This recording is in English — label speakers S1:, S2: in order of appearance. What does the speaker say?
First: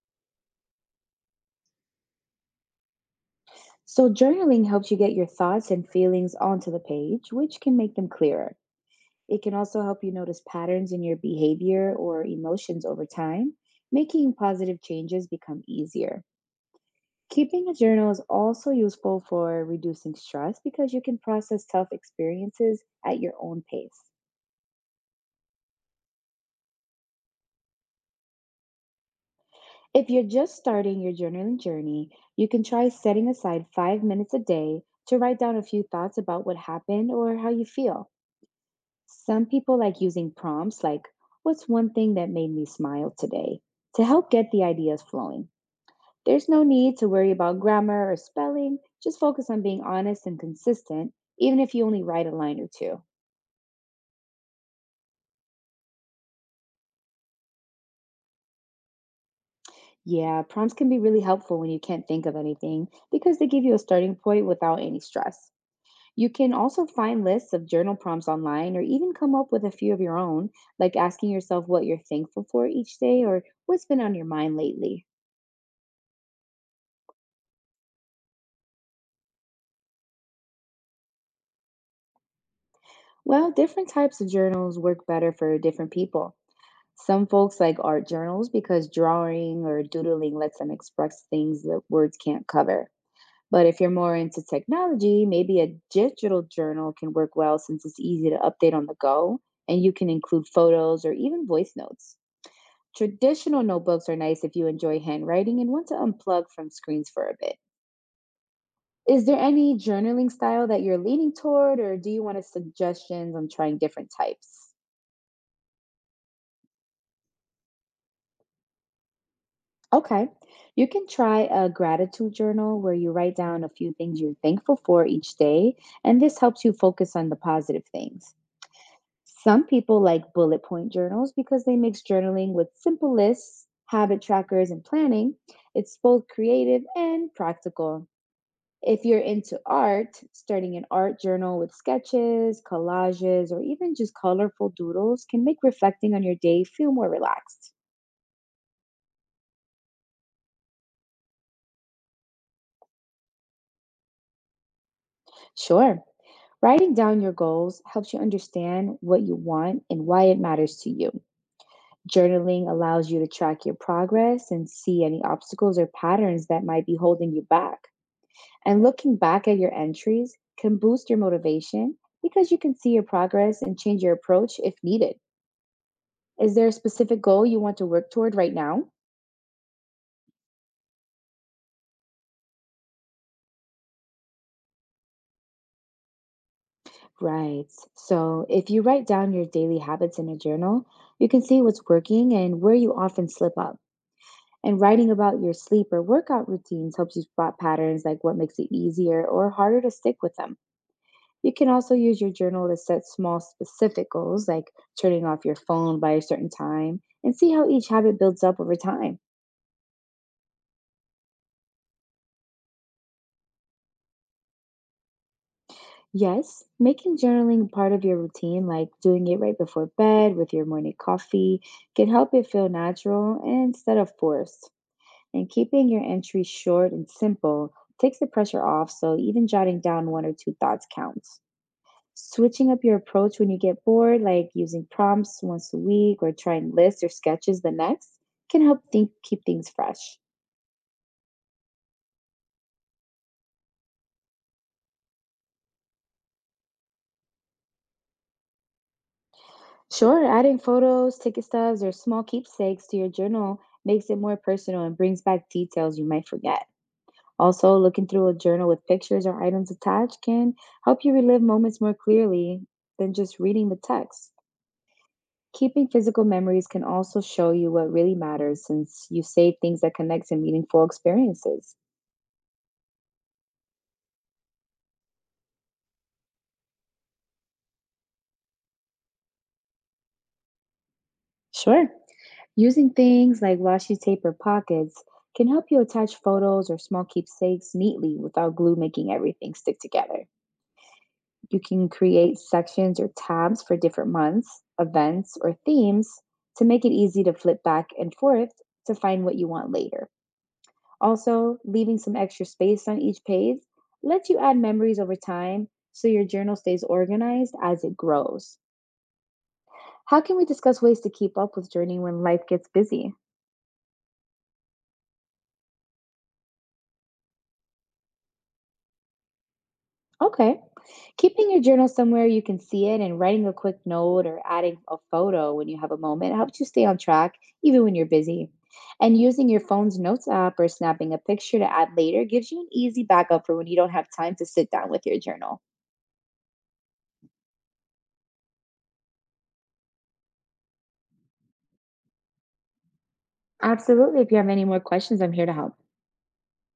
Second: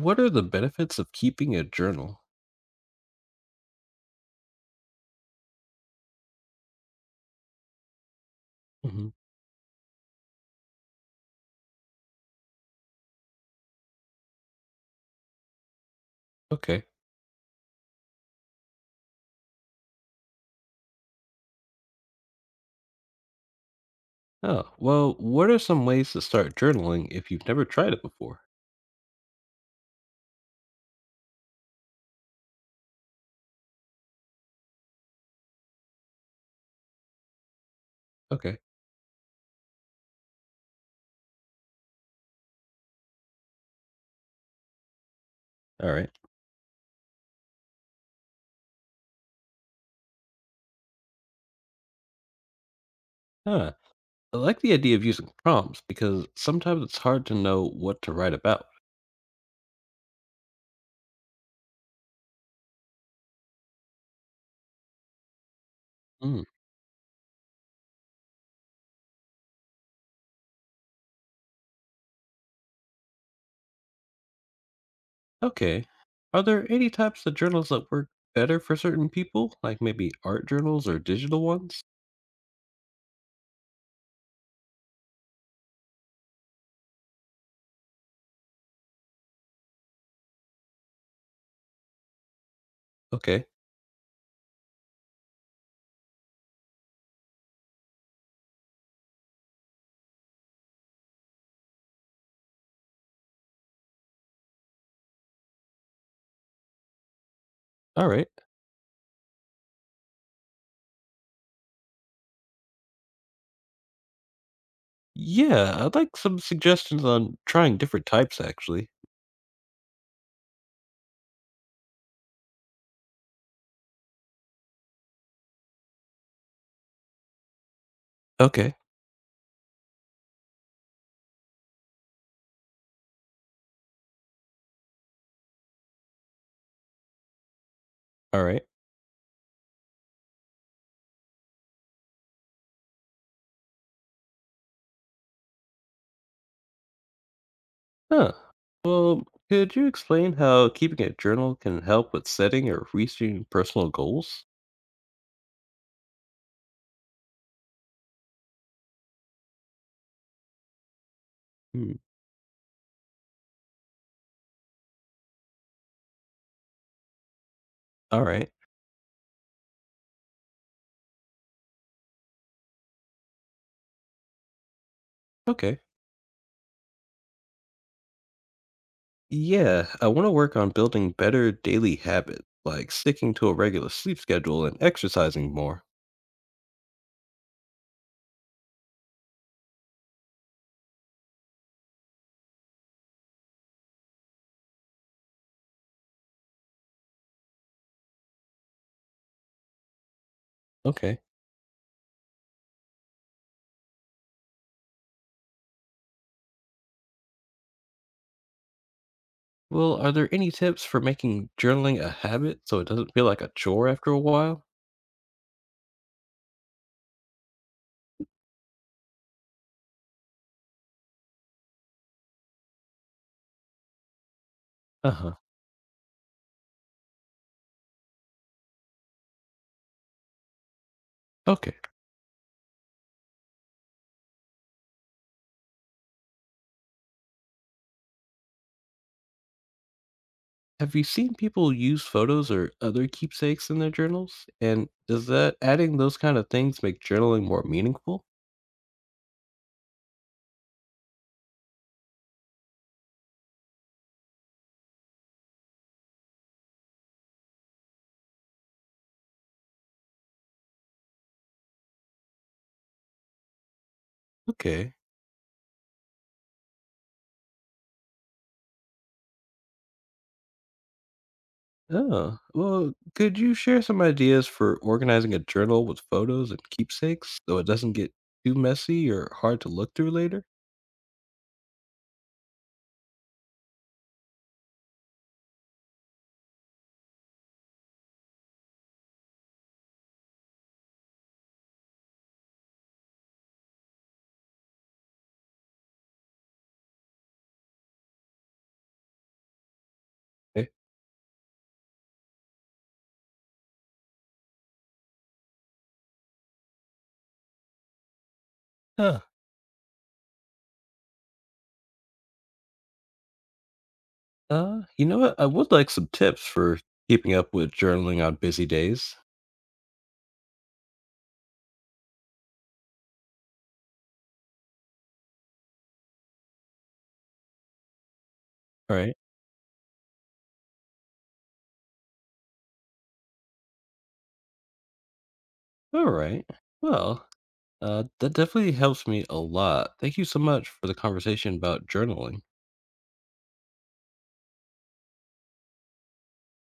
S1: What are the benefits of keeping a journal?
S2: So, journaling helps you get your thoughts and feelings onto the page, which can make them clearer.
S1: Hmm.
S2: It can also help you notice patterns in your behavior or emotions over time, making positive changes become easier.
S1: Okay.
S2: Keeping a journal is also useful for reducing stress because you can process tough experiences at your own pace.
S1: Oh, well, what are some ways to start journaling if you've never tried it before?
S2: If you're just starting your journaling journey, you can try setting aside 5 minutes a day to write down a few thoughts about what happened or how you feel.
S1: Okay.
S2: Some people like using prompts like, "What's one thing that made me smile today?" to help get the ideas flowing.
S1: All right.
S2: There's no need to worry about grammar or spelling. Just focus on being honest and consistent, even if you only write a line or two.
S1: Huh. I like the idea of using prompts because sometimes it's hard to know what to write about.
S2: Yeah, prompts can be really helpful when you can't think of anything because they give you a starting point without any stress. You
S1: Mm.
S2: can also find lists of journal prompts online or even come up with a few of your own, like asking yourself what you're thankful for each day or what's been on your mind lately.
S1: Okay. Are there any types of journals that work better for certain people, like maybe art journals or digital ones?
S2: Well, different types of journals work better for different people. Some folks like art journals because drawing or doodling lets them express things that words can't cover.
S1: Okay.
S2: But if you're more into technology, maybe a digital journal can work well since it's easy to update on the go and you can include photos or even voice notes. Traditional notebooks are nice if you enjoy handwriting and want to unplug from screens for a bit.
S1: All right.
S2: Is there any journaling style that you're leaning toward, or do you want a suggestions on trying different types?
S1: Yeah, I'd like some suggestions on trying different types, actually.
S2: Okay. You can try a gratitude journal where you write down a few things you're thankful for each day, and this helps you focus on the positive things.
S1: Okay.
S2: Some people like bullet point journals because they mix journaling with simple lists, habit trackers, and planning. It's both creative and practical.
S1: All right.
S2: If you're into art, starting an art journal with sketches, collages, or even just colorful doodles can make reflecting on your day feel more relaxed.
S1: Huh. Well, could you explain how keeping a journal can help with setting or reaching personal goals?
S2: Sure. Writing down your goals helps you understand what you want and why it matters to you.
S1: Hmm.
S2: Journaling allows you to track your progress and see any obstacles or patterns that might be holding you back.
S1: All right.
S2: And looking back at your entries can boost your motivation because you can see your progress and change your approach if needed.
S1: Okay.
S2: Is there a specific goal you want to work toward right now?
S1: Yeah, I want to work on building better daily habits, like sticking to a regular sleep schedule and exercising more.
S2: Right. So, if you write down your daily habits in a journal, you can see what's working and where you often slip up. And writing about your sleep or workout routines helps you spot patterns like what makes it easier or harder to stick with them.
S1: Okay.
S2: You can also use your journal to set small, specific goals like turning off your phone by a certain time and see how each habit builds up over time.
S1: Well, are there any tips for making journaling a habit so it doesn't feel like a chore after a while?
S2: Yes, making journaling part of your routine, like doing it right before bed with your morning coffee, can help it feel natural instead of forced.
S1: Uh huh.
S2: And keeping your entries short and simple takes the pressure off, so even jotting down one or two thoughts counts.
S1: Okay.
S2: Switching up your approach when you get bored, like using prompts once a week or trying lists or sketches the next, can help think, keep things fresh.
S1: Have you seen people use photos or other keepsakes in their journals? And does that adding those kind of things make journaling more meaningful?
S2: Sure, adding photos, ticket stubs, or small keepsakes to your journal makes it more personal and brings back details you might forget. Also, looking through a journal with pictures or items attached can help you relive moments more clearly than just reading the text.
S1: Okay.
S2: Keeping physical memories can also show you what really matters since you save things that connect to meaningful experiences.
S1: Oh, well, could you share some ideas for organizing a journal with photos and keepsakes so it doesn't get too messy or hard to look through later?
S2: Sure. Using things like washi tape or pockets can help you attach photos or small keepsakes neatly without glue making everything stick together. You can create sections or tabs for different months, events, or themes to make it easy to flip back and forth to find what you want later.
S1: Eh.
S2: Also, leaving some extra space on each page lets you add memories over time so your journal stays organized as it grows.
S1: Huh.
S2: How can we discuss ways to keep up with journey when life gets busy?
S1: You know what? I would like some tips for keeping up with journaling on busy days.
S2: Okay. Keeping your journal somewhere you can see it and writing a quick note or adding a photo when you have a moment helps you stay on track, even when you're busy.
S1: All
S2: And
S1: right.
S2: using your phone's notes app or snapping a picture to add later gives you an easy backup for when you don't have time to sit down with your journal.
S1: All right. Well, that definitely helps me a lot. Thank you so much for the conversation about journaling.
S2: Absolutely. If you have any more questions, I'm here to help.